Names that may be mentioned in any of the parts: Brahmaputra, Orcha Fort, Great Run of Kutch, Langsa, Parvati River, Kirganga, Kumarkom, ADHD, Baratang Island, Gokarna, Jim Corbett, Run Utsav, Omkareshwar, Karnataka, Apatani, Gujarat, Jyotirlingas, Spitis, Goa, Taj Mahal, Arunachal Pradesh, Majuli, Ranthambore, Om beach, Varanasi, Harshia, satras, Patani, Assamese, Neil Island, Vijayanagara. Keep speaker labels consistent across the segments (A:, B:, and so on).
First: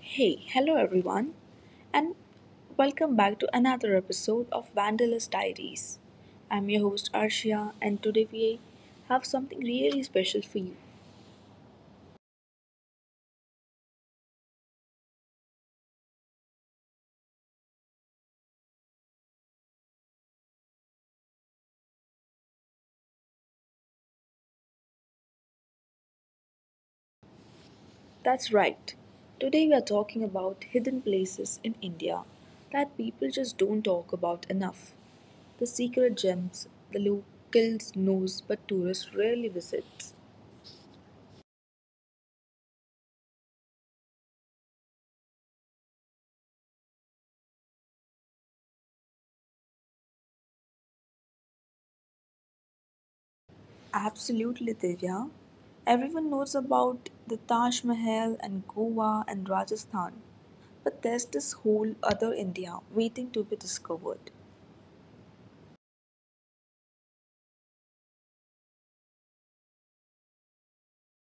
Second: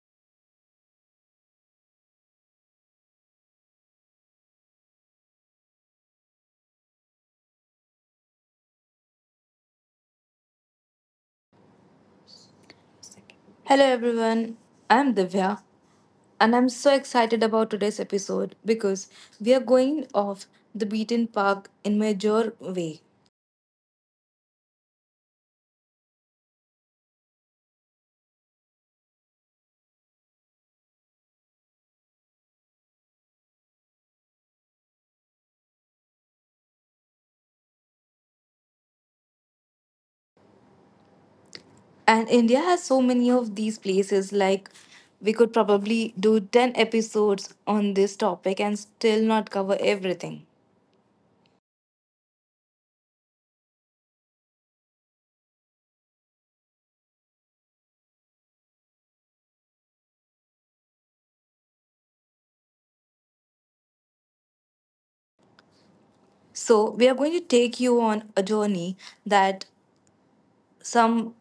A: Hey, hello everyone, and welcome back to another episode of Vandalist Diaries. I'm your host Arshia, and today we have something really special for you.
B: Hello everyone, I'm Divya and I'm so excited about today's episode because we are going off the beaten path in major way.
A: That's right, today we are talking about hidden places in India that people just don't talk about enough. The secret gems the locals knows but tourists rarely visit.
B: And India has so many of these places like we could probably do 10 episodes on this topic and still not cover everything.
A: Absolutely, Divya. Everyone knows about the Taj Mahal and Goa and Rajasthan, but there's this whole other India waiting to be discovered.
B: So, we are going to take you on a journey that some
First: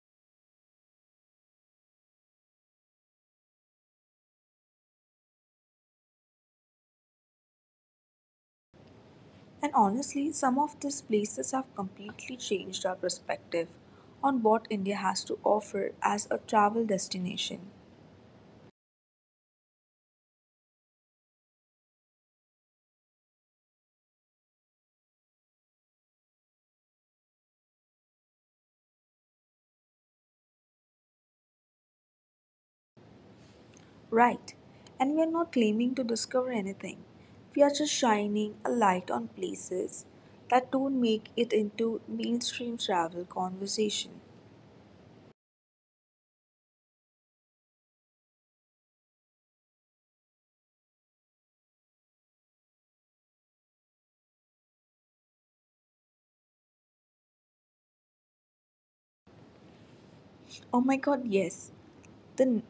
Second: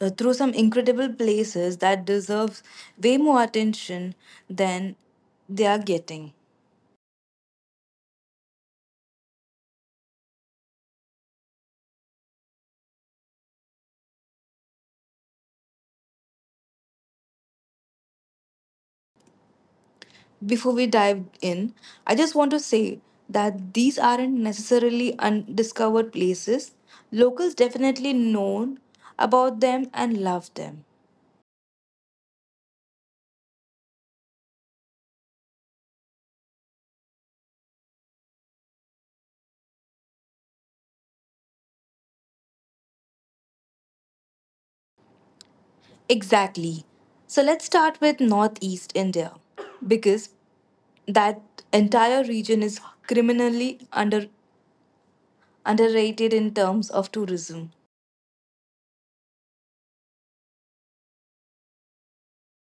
B: through some incredible places that deserve way more attention than they are getting.
A: And honestly, some of these places have completely changed our perspective on what India has to offer as a travel destination.
B: Before we dive in, I just want to say that these aren't necessarily undiscovered places. Locals definitely know about them and love them.
A: Right, and we are not claiming to discover anything, we are just shining a light on places that don't make it into mainstream travel conversation.
B: Exactly. So let's start with Northeast India because that entire region is criminally under underrated in terms of tourism.
A: Oh my God, yes. The,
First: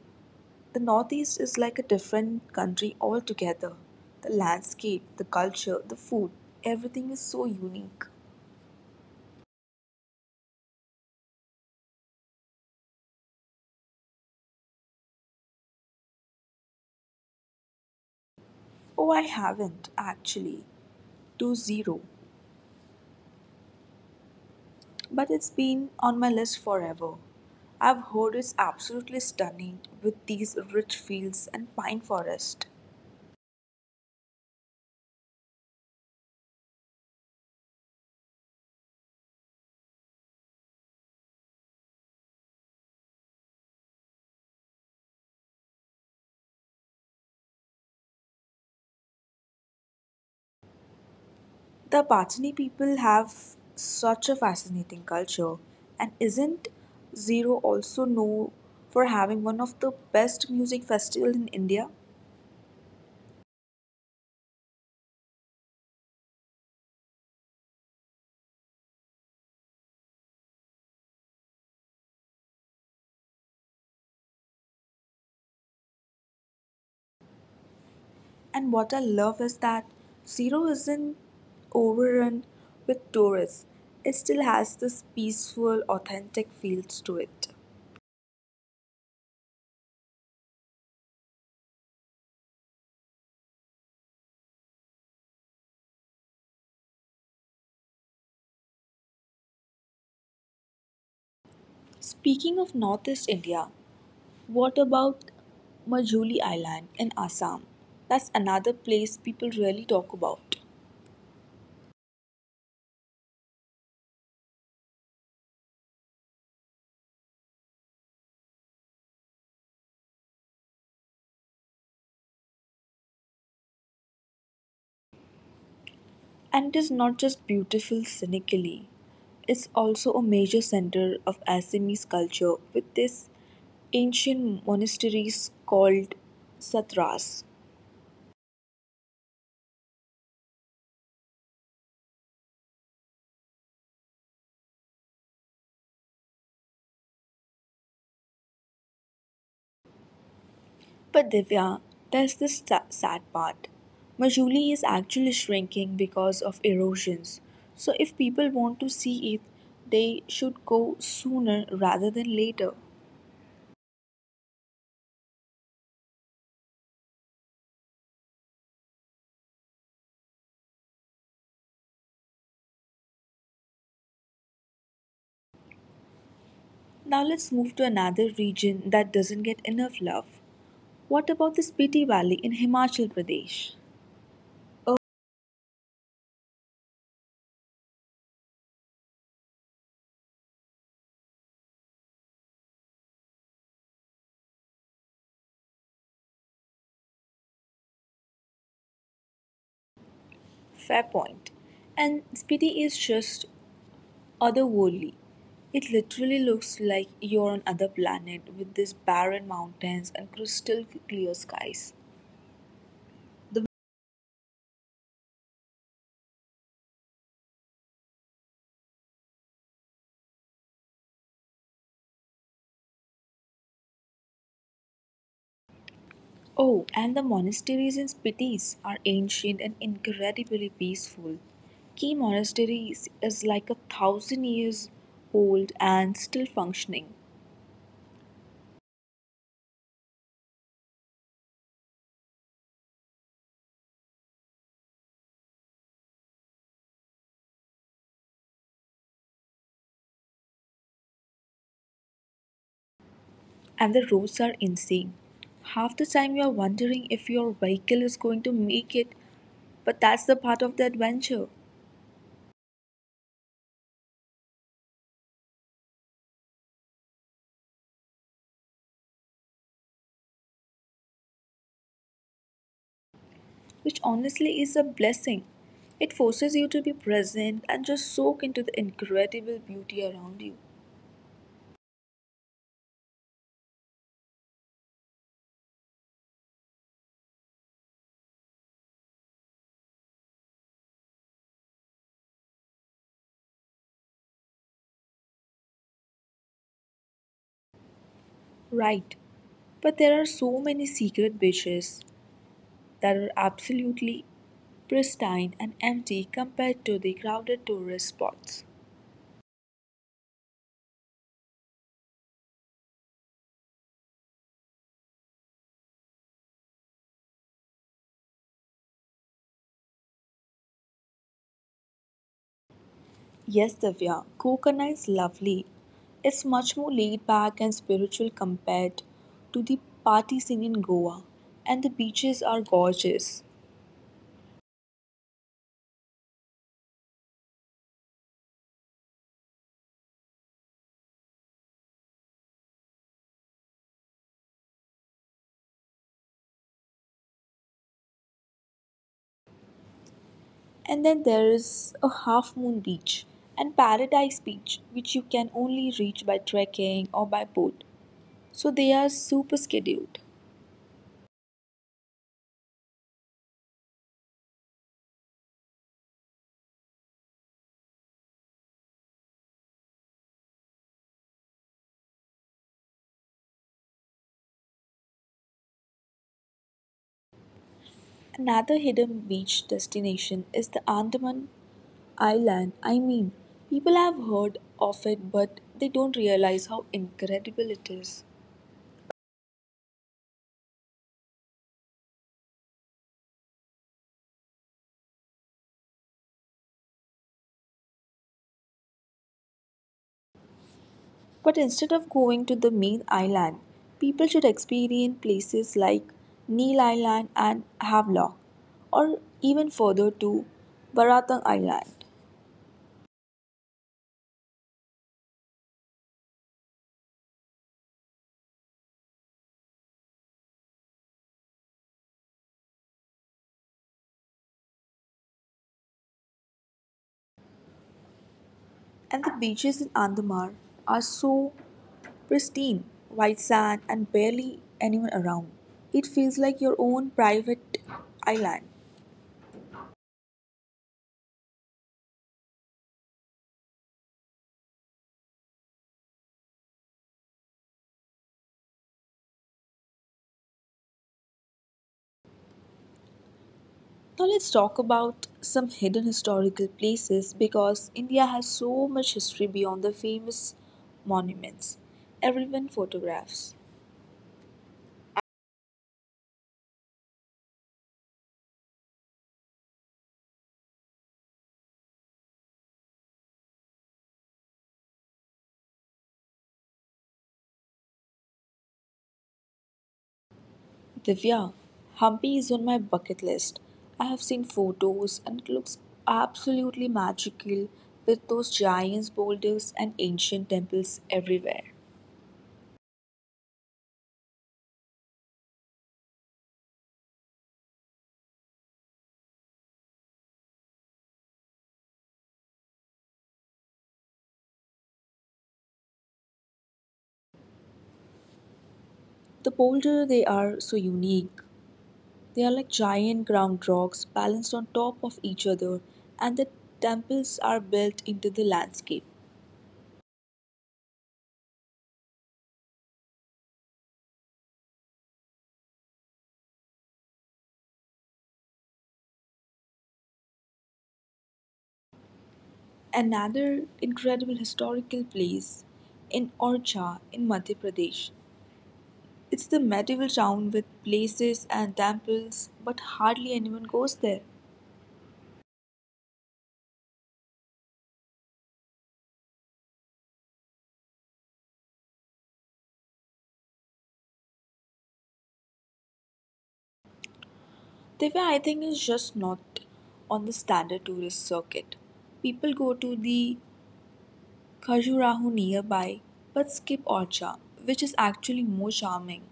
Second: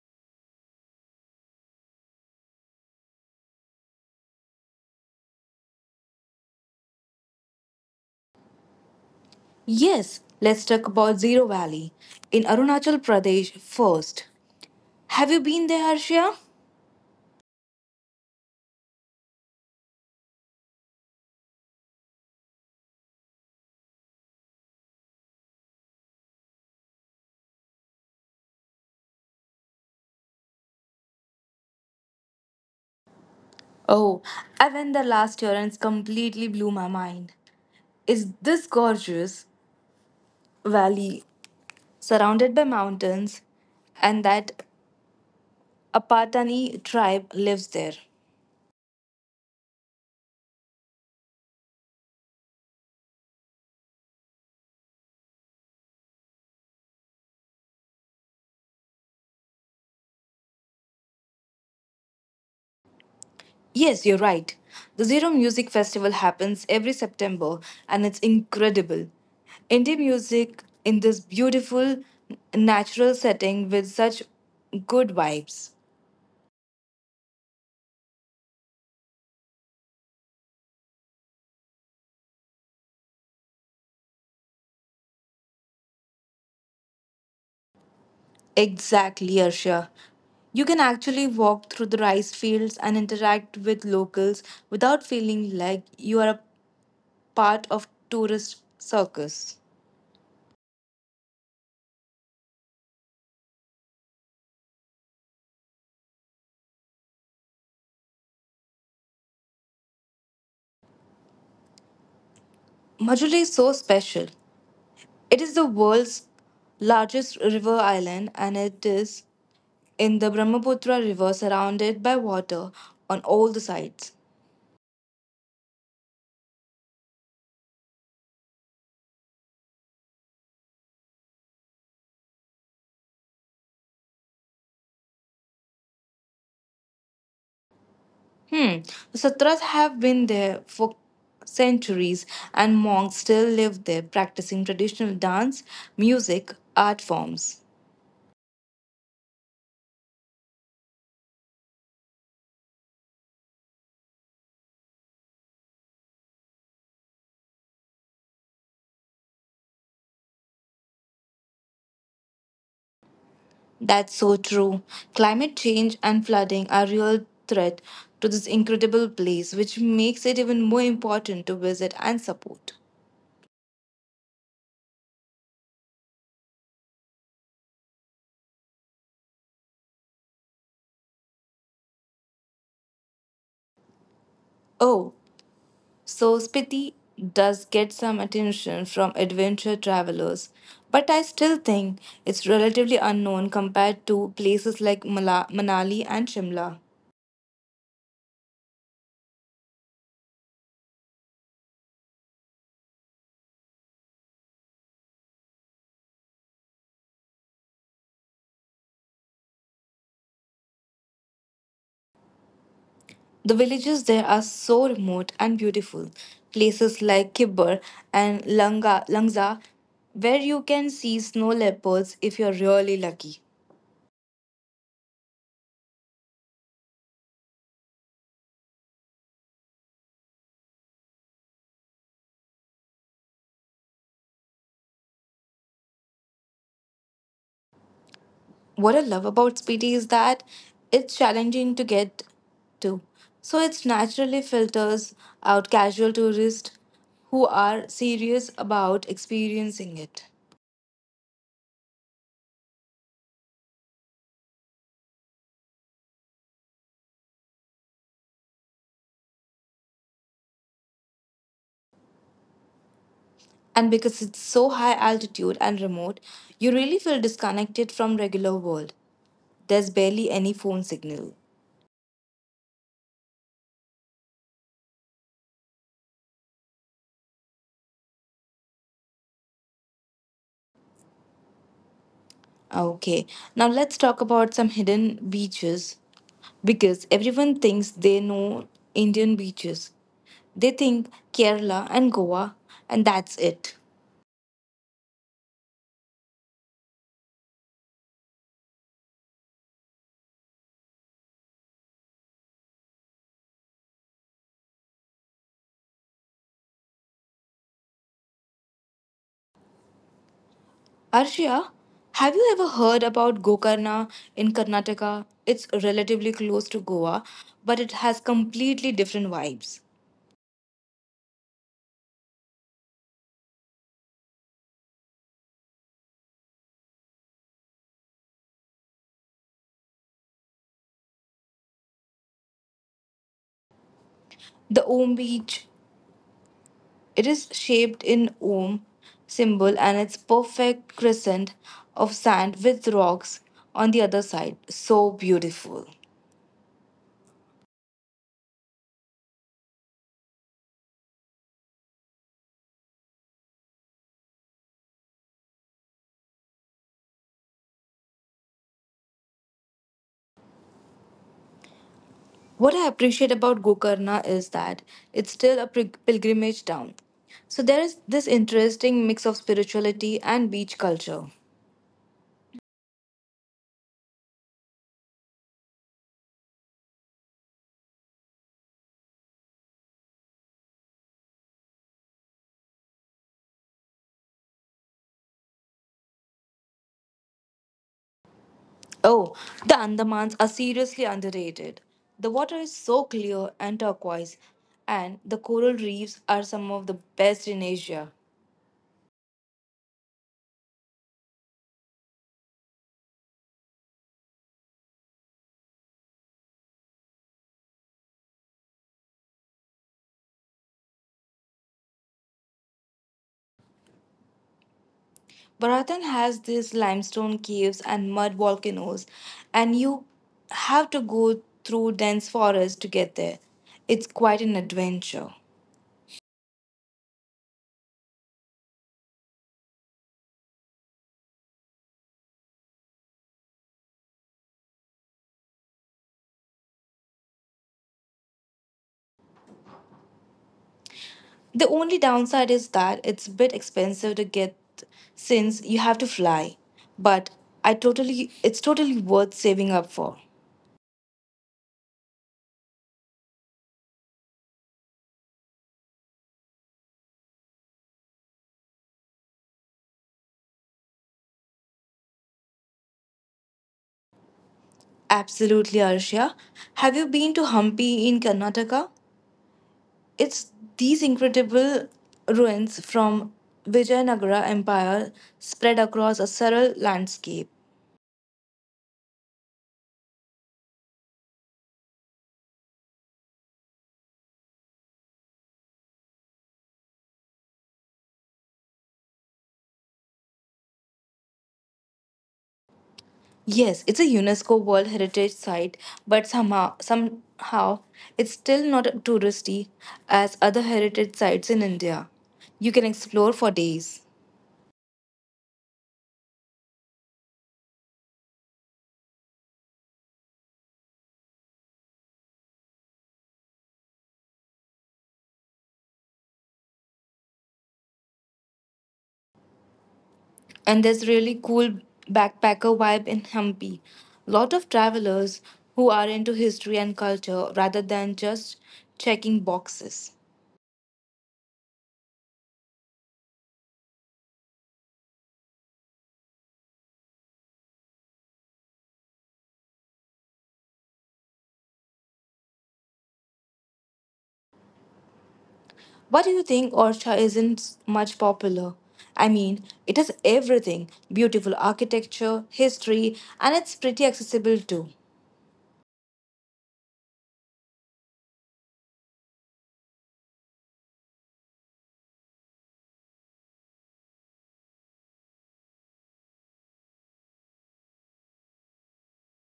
A: the Northeast is like a different country altogether. The landscape, the culture, the food, everything is so unique.
B: Yes, let's talk about Zero Valley in Arunachal Pradesh first. Have you been there, Harshia?
A: Oh, I haven't, actually. To zero. But it's been on my list forever. I've heard it's absolutely stunning with these rich fields and pine forest.
B: Oh, I went there last year and it completely blew my mind. It's this gorgeous valley surrounded by mountains, and that Apatani tribe lives there.
A: The Patani people have such a fascinating culture, and isn't Zero also known for having one of the best music festival in India?
B: Yes, you're right. The Zero Music Festival happens every September and it's incredible. Indie music in this beautiful natural setting with such good vibes.
A: And what I love is that Zero isn't overrun with tourists. It still has this peaceful, authentic feels to it.
B: Exactly, Arshia. You can actually walk through the rice fields and interact with locals without feeling like you are a part of tourist circus.
A: Speaking of Northeast India, what about Majuli Island in Assam? That's another place people really talk about.
B: Majuli is so special. It is the world's largest river island and it is in the Brahmaputra river surrounded by water on all the sides.
A: And it is not just beautiful scenically, it's also a major center of Assamese culture with these ancient monasteries called satras.
B: Hmm. Satras have been there for centuries, and monks still live there practicing traditional dance, music, art forms.
A: But Divya, there's this sad part. Majuli is actually shrinking because of erosions. So if people want to see it, they should go sooner rather than later.
B: That's so true. Climate change and flooding are real threat to this incredible place, which makes it even more important to visit and support.
A: Now let's move to another region that doesn't get enough love. What about the Spiti Valley in Himachal Pradesh?
B: Oh, so Spiti does get some attention from adventure travelers, but I still think it's relatively unknown compared to places like Manali and Shimla.
A: Fair point. And Spiti is just otherworldly. It literally looks like you're on other planet with these barren mountains and crystal clear skies.
B: The
A: The
B: villages there are so remote and beautiful. Places like Kibber and Langsa, where you can see snow leopards if you're really lucky.
A: Oh, and the monasteries in Spitis are ancient and incredibly peaceful. Key monastery is like a thousand years old and still functioning,
B: What I love about Speedy is that it's challenging to get to. So it naturally filters out casual tourists who are serious about experiencing it.
A: and the roads are insane. Half the time you are wondering if your vehicle is going to make it, but that's the part of the adventure.
B: And because it's so high altitude and remote, you really feel disconnected from regular world. There's barely any phone signal.
A: Which honestly is a blessing. It forces you to be present and just soak into the incredible beauty around you.
B: Okay, now let's talk about some hidden beaches because everyone thinks they know Indian beaches. They think Kerala and Goa, and that's it.
A: Right, but there are so many secret beaches that are absolutely pristine and empty compared to the crowded tourist spots.
B: Arshia, have you ever heard about Gokarna in Karnataka? It's relatively close to Goa, but it has completely different vibes.
A: Yes, Divya, Kokana is lovely. It's much more laid back and spiritual compared to the party scene in Goa, and the beaches are gorgeous.
B: The Om beach, it is shaped in Om symbol and it's perfect crescent of sand with rocks on the other side. So beautiful.
A: And then there is a half moon beach and paradise beach, which you can only reach by trekking or by boat. So they are super scheduled.
B: What I appreciate about Gokarna is that it's still a pilgrimage town. So there is this interesting mix of spirituality and beach culture.
A: Another hidden beach destination is the Andaman Island. I mean, people have heard of it, but they don't realize how incredible it is.
B: Oh, the Andamans are seriously underrated. The water is so clear and turquoise, and the coral reefs are some of the best in Asia.
A: But instead of going to the main island, people should experience places like Neil Island and Havelock, or even further to Baratang Island.
B: Baratan has these limestone caves and mud volcanoes, and you have to go through dense forests to get there. It's quite an adventure.
A: And the beaches in Andamar are so pristine, white sand, and barely anyone around. It feels like your own private island.
B: The only downside is that it's a bit expensive to get since you have to fly, but I totally it's totally worth saving up for.
A: Now, let's talk about some hidden historical places because India has so much history beyond the famous monuments everyone photographs.
B: Absolutely, Arshia. Have you been to Hampi in Karnataka? It's these incredible ruins from Vijayanagara Empire spread across a sterile landscape.
A: Divya, Hampi is on my bucket list. I have seen photos and it looks absolutely magical with those giant boulders and ancient temples everywhere.
B: Yes, it's a UNESCO World Heritage Site, but somehow it's still not touristy as other heritage sites in India. You can explore for days.
A: The boulder they are so unique. They are like giant ground rocks balanced on top of each other and the temples are built into the landscape.
B: And there's really cool backpacker vibe in Hampi. Lot of travelers who are into history and culture rather than just checking boxes.
A: Another incredible historical place in Orcha in Madhya Pradesh. It's the medieval town with places and temples, but hardly anyone goes there.
B: What do you think Orcha isn't much popular? I mean, it has everything beautiful architecture, history, and it's pretty accessible too.
A: Divya, I think, is just not on the standard tourist circuit. People go to the Khajuraho nearby, but skip Orcha, which is actually more charming.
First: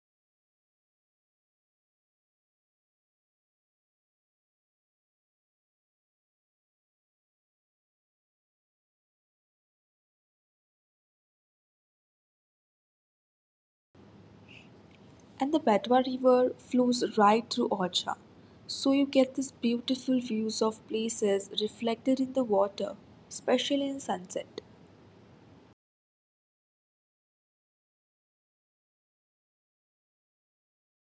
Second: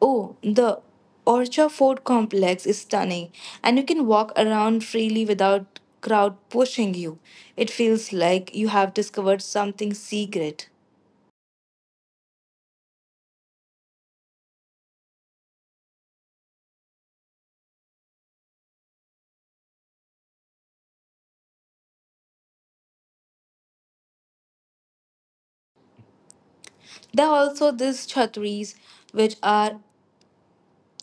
B: Oh, the Orcha Fort complex is stunning, and you can walk around freely without crowd pushing you. It feels like you have discovered something secret.
A: And the Betwa River flows right through Orcha, so you get these beautiful views of places reflected in the water, especially in sunset.
B: There are also these chhatris, which are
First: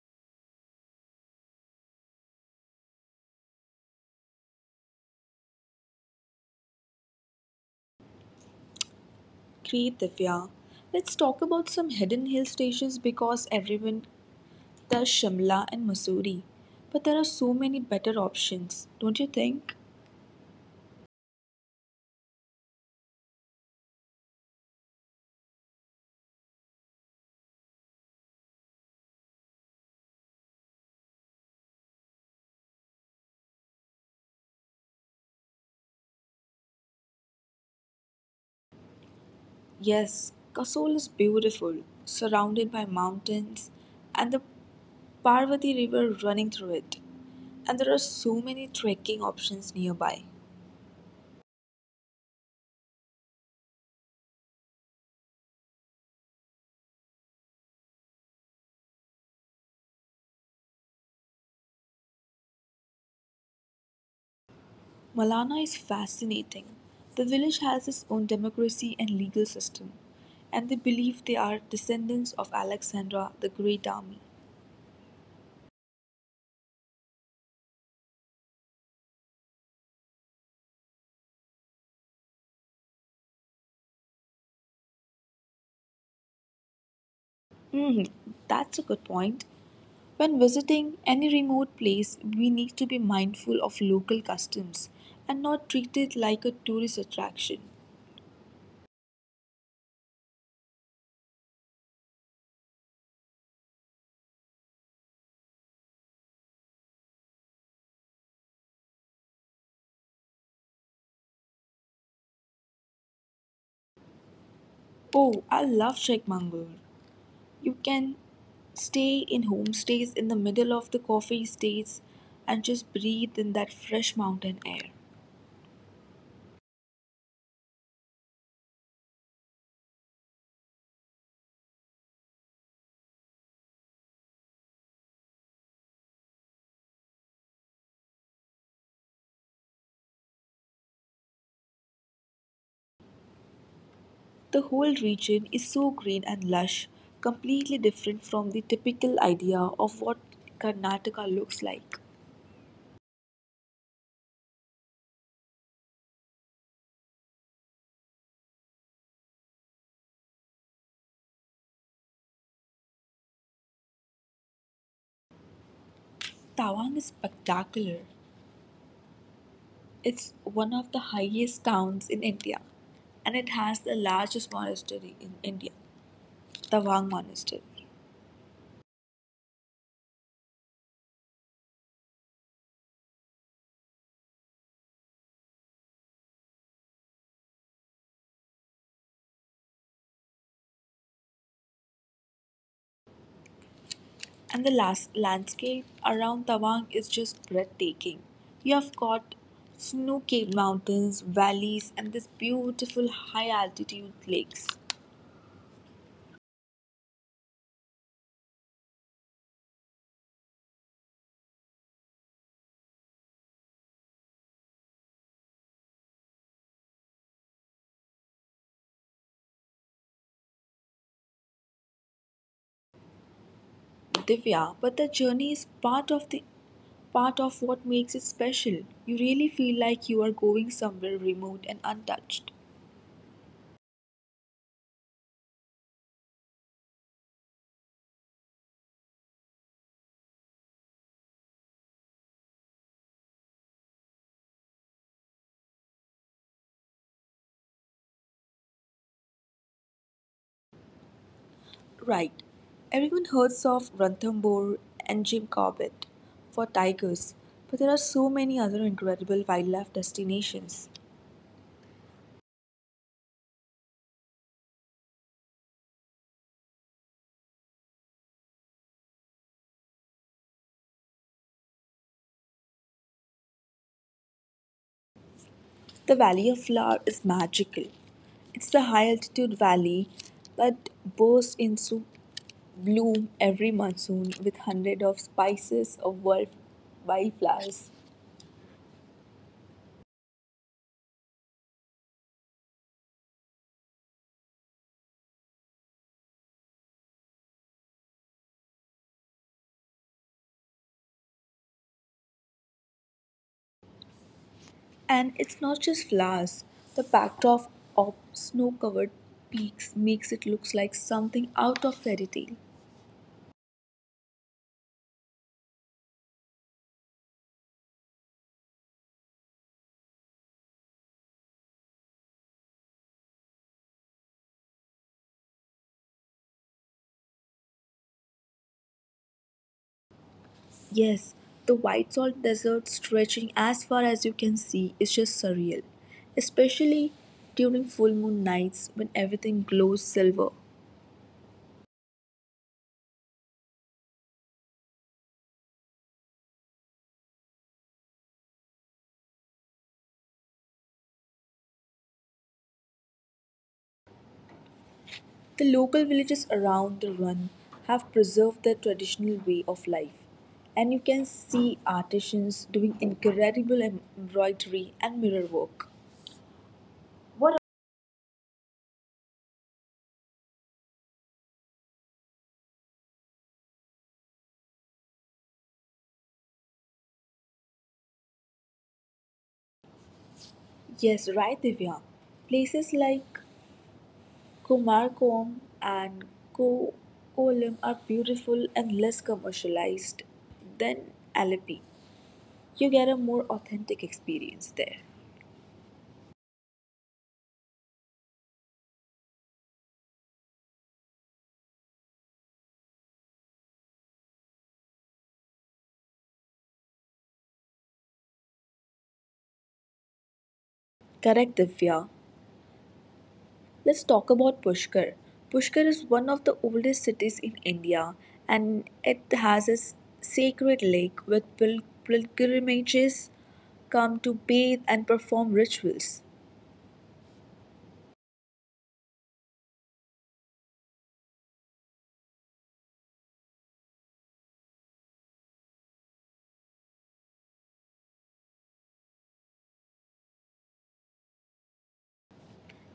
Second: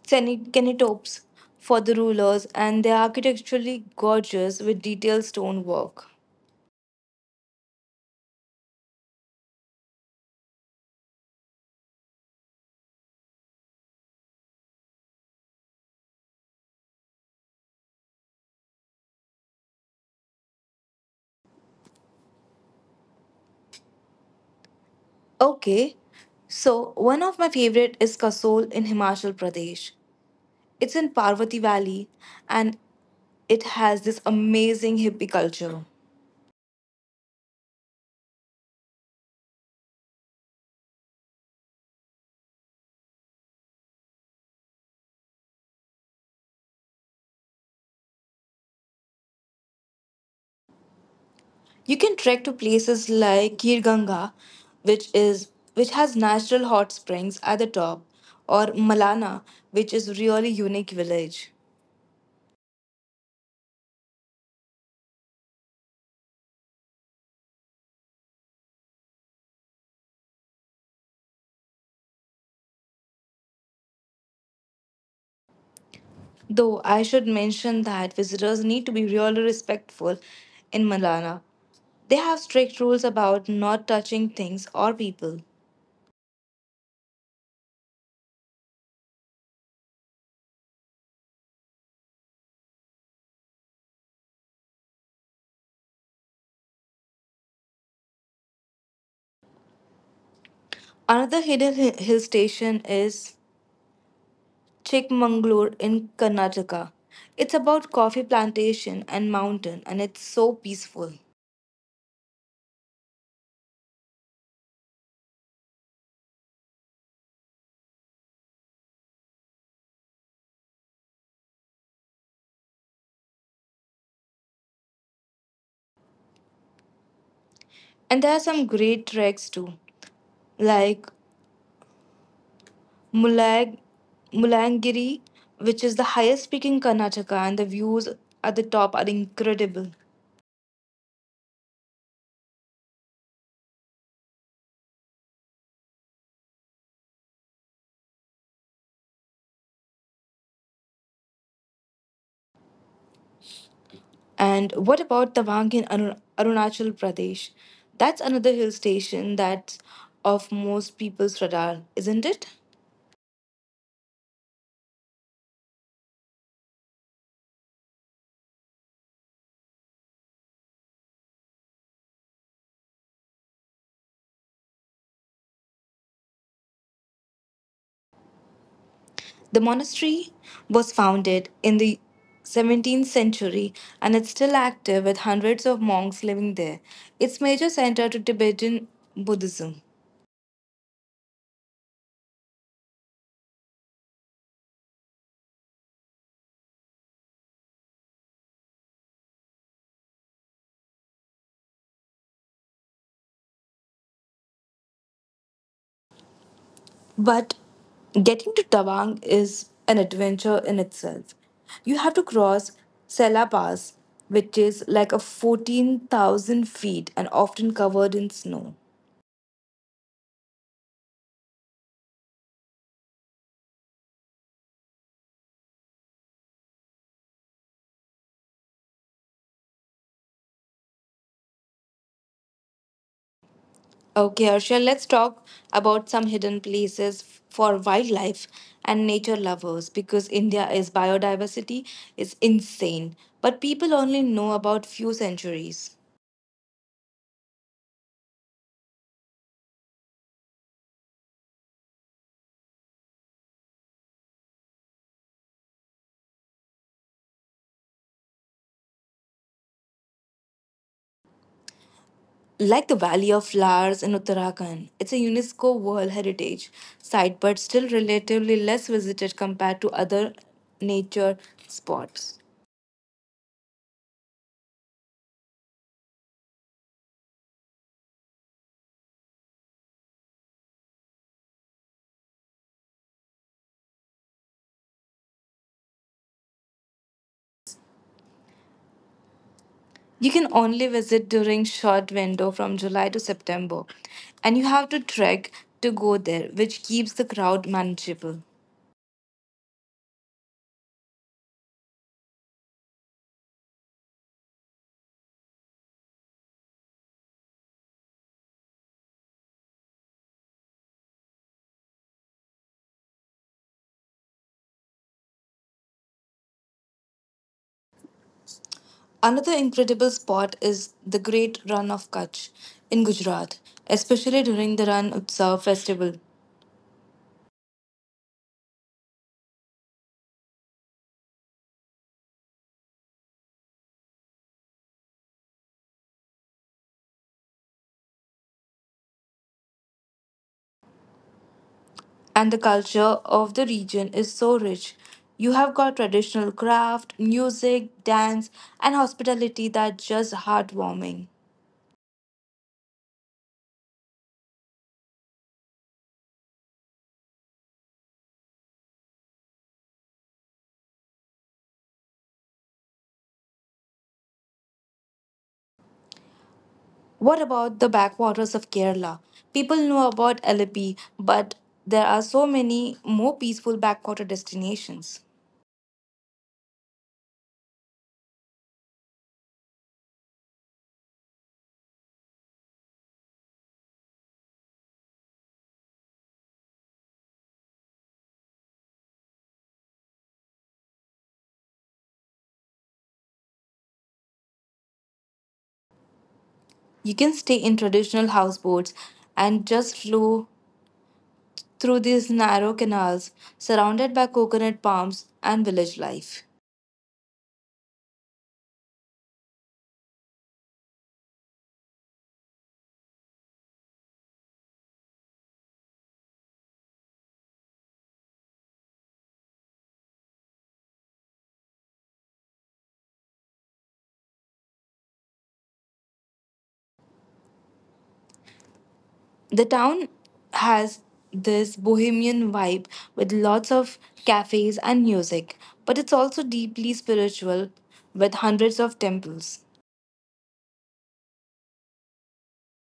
B: cenotapes for the rulers, and they are architecturally gorgeous with detailed stonework.
A: Great Divya. Let's talk about some hidden hill stations because everyone does Shimla and Mussoorie. But there are so many better options, don't you think?
B: Okay, so one of my favorite is Kasol in Himachal Pradesh. It's in Parvati Valley and it has this amazing hippie culture.
A: Yes, Kasol is beautiful, surrounded by mountains and the Parvati River running through it. And there are so many trekking options nearby.
B: You can trek to places like Kirganga, which has natural hot springs at the top, or Malana, which is really unique village.
A: Malana is fascinating. The village has its own democracy and legal system, and they believe they are descendants of Alexandra the Great Army.
B: Though I should mention that visitors need to be really respectful in Malana. They have strict rules about not touching things or people.
A: Hmm, that's a good point. When visiting any remote place, we need to be mindful of local customs and not treat it like a tourist attraction.
B: Another hidden hill station is Chikmagalur in Karnataka. It's about coffee plantation and mountain and it's so peaceful.
A: Oh, I love Chikmangalur. You can stay in homestays in the middle of the coffee estates and just breathe in that fresh mountain air.
B: And there are some great treks too, like Mulag Mulangiri, which is the highest peak in Karnataka and the views at the top are incredible.
A: The whole region is so green and lush, completely different from the typical idea of what Karnataka looks like.
B: And what about Tawang in Arunachal Pradesh? That's another hill station that's off most people's radar, isn't it?
A: Tawang is spectacular. It's one of the highest towns in India and it has the largest monastery in India, Tawang Monastery.
B: The monastery was founded in the 17th century and it's still active with hundreds of monks living there. Its major center to Tibetan Buddhism.
A: And the last landscape around Tawang is just breathtaking. You have got snow capped mountains, valleys, and this beautiful high altitude lakes.
B: But getting to Tawang is an adventure in itself. You have to cross Sela Pass, which is like a 14,000 feet and often covered in snow.
A: Divya, but the journey is part of what makes it special. You really feel like you are going somewhere remote and untouched.
B: Okay, Arshia, let's talk about some hidden places for wildlife and nature lovers because India is biodiversity is insane, but people only know about few centuries.
A: Right. Everyone hears of Ranthambore and Jim Corbett for tigers, but there are so many other incredible wildlife destinations.
B: Like the Valley of Flowers in Uttarakhand, it's a UNESCO World Heritage Site but still relatively less visited compared to other nature spots.
A: The Valley of Flower is magical. It's the high altitude valley that bursts into bloom every monsoon with hundreds of spices of wildflowers.
B: You can only visit during short window from July to September and you have to trek to go there which keeps the crowd manageable.
A: And it's not just flowers. The backdrop of snow-covered peaks makes it look like something out of fairy tale.
B: Another incredible spot is the Great Run of Kutch in Gujarat, especially during the Run Utsav festival.
A: Yes, the white salt desert stretching as far as you can see is just surreal, especially during full moon nights when everything glows silver.
B: And the culture of the region is so rich. You have got traditional craft, music, dance, and hospitality that just heartwarming.
A: The local villages around the run have preserved their traditional way of life, and you can see artisans doing incredible embroidery and mirror work.
B: What
A: What?
B: about the backwaters of Kerala? People know about Alapi, but there are so many more peaceful backwater destinations.
A: Yes, right, Divya. Places like Kumarkom and Koolim are beautiful and less commercialized than Alleppey. You get a more authentic experience there.
B: You can stay in traditional houseboats and just flow through these narrow canals surrounded by coconut palms and village life.
A: Correct, Divya. Let's talk about Pushkar. Pushkar is one of the oldest cities in India and it has a sacred lake with pilgrimages come to bathe and perform rituals.
B: The town has this bohemian vibe with lots of cafes and music, but it's also deeply spiritual with hundreds of temples.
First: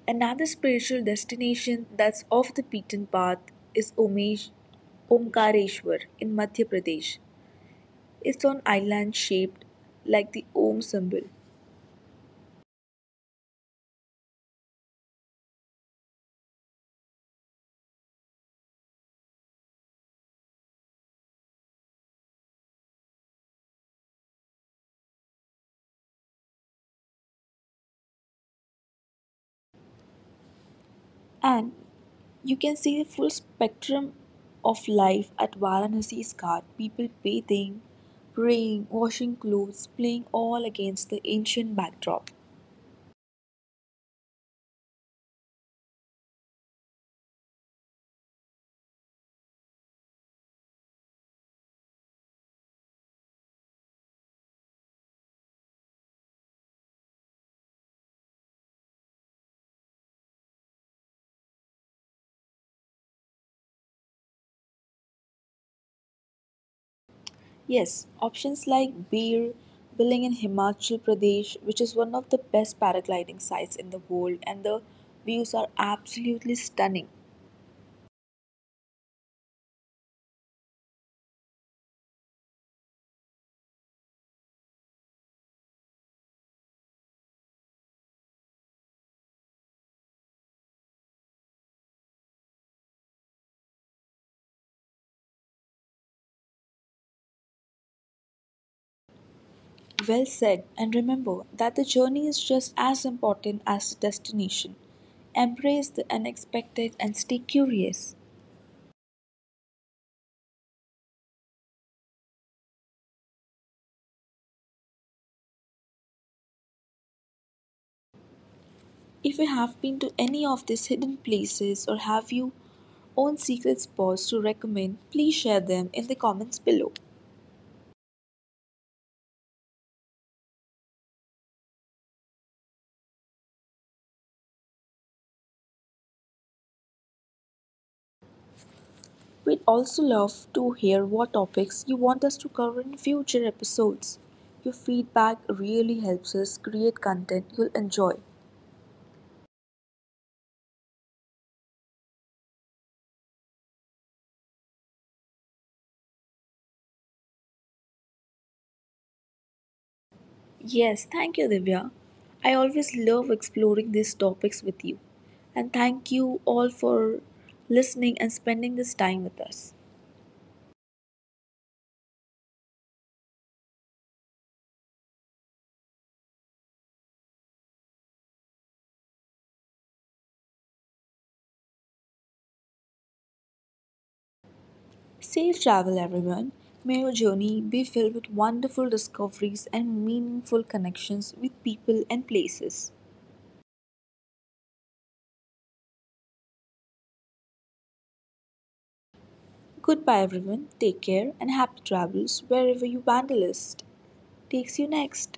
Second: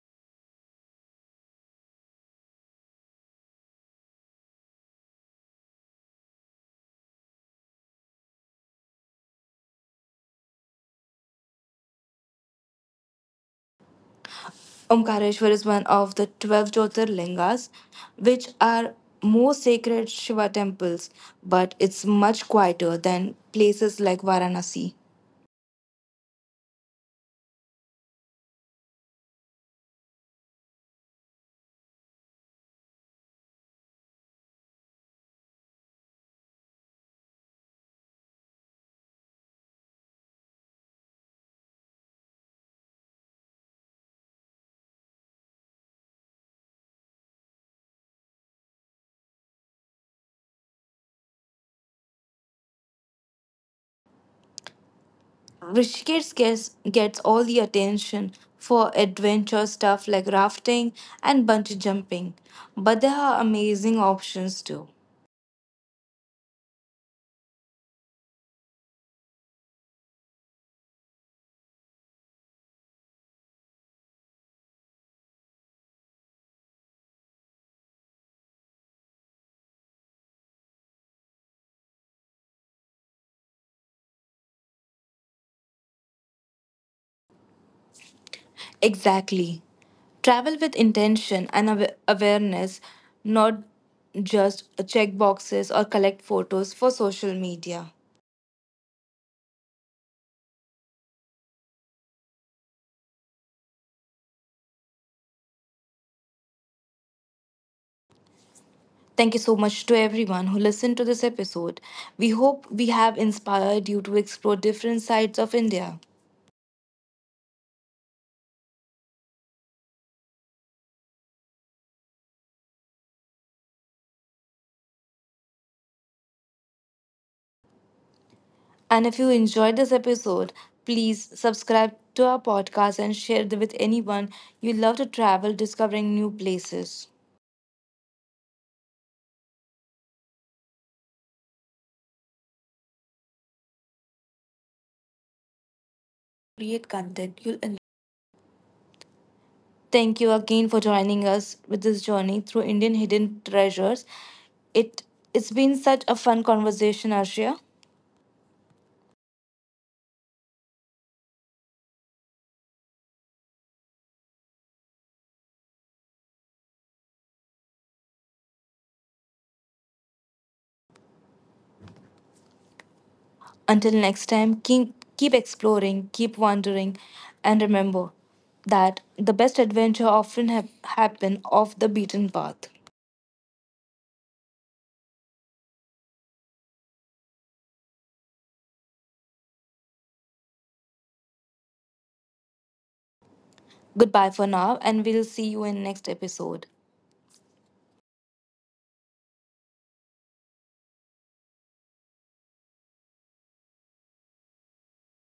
A: Another spiritual destination that's off the beaten path is Omkareshwar in Madhya Pradesh. It's an island shaped like the Om symbol,
B: Omkareshwar is one of the 12 Jyotirlingas, which are more sacred Shiva temples, but it's much quieter than places like Varanasi.
A: and you can see the full spectrum of life at Varanasi's Ghat people bathing, praying, washing clothes, playing all against the ancient backdrop.
B: Rishikesh gets all the attention for adventure stuff like rafting and bungee jumping, but there are amazing options too.
A: Yes, options like Bir, Biling in Himachal Pradesh, which is one of the best paragliding sites in the world, and the views are absolutely stunning.
B: Exactly. Travel with intention and awareness, not just check boxes or collect photos for social media.
A: Well said, and remember that the journey is just as important as the destination. Embrace the unexpected and stay curious.
B: Thank you so much to everyone who listened to this episode. We hope we have inspired you to explore different sides of India.
A: If you have been to any of these hidden places or have you own secret spots to recommend, please share them in the comments below.
B: And if you enjoyed this episode, please subscribe to our podcast and share it with anyone you love to travel, discovering new places.
A: We'd also love to hear what topics you want us to cover in future episodes. Your feedback really helps us
B: Create
A: create
B: content
A: content
B: you'll
A: you'll
B: enjoy.
A: enjoy.
B: Thank you again for joining us with this journey through Indian hidden treasures. It it's been such a fun conversation, Arshia.
A: Yes, thank you, Divya. I always love exploring these topics with you. And thank you all for listening and spending this time with us.
B: Until next time, keep exploring, keep wandering, and remember that the best adventure often happen off the beaten path.
A: Safe travel, everyone. May your journey be filled with wonderful discoveries and meaningful connections with people and places.
B: Goodbye for now, and we'll see you in next episode.
A: Goodbye everyone, take care and happy travels wherever your vandalist takes you next.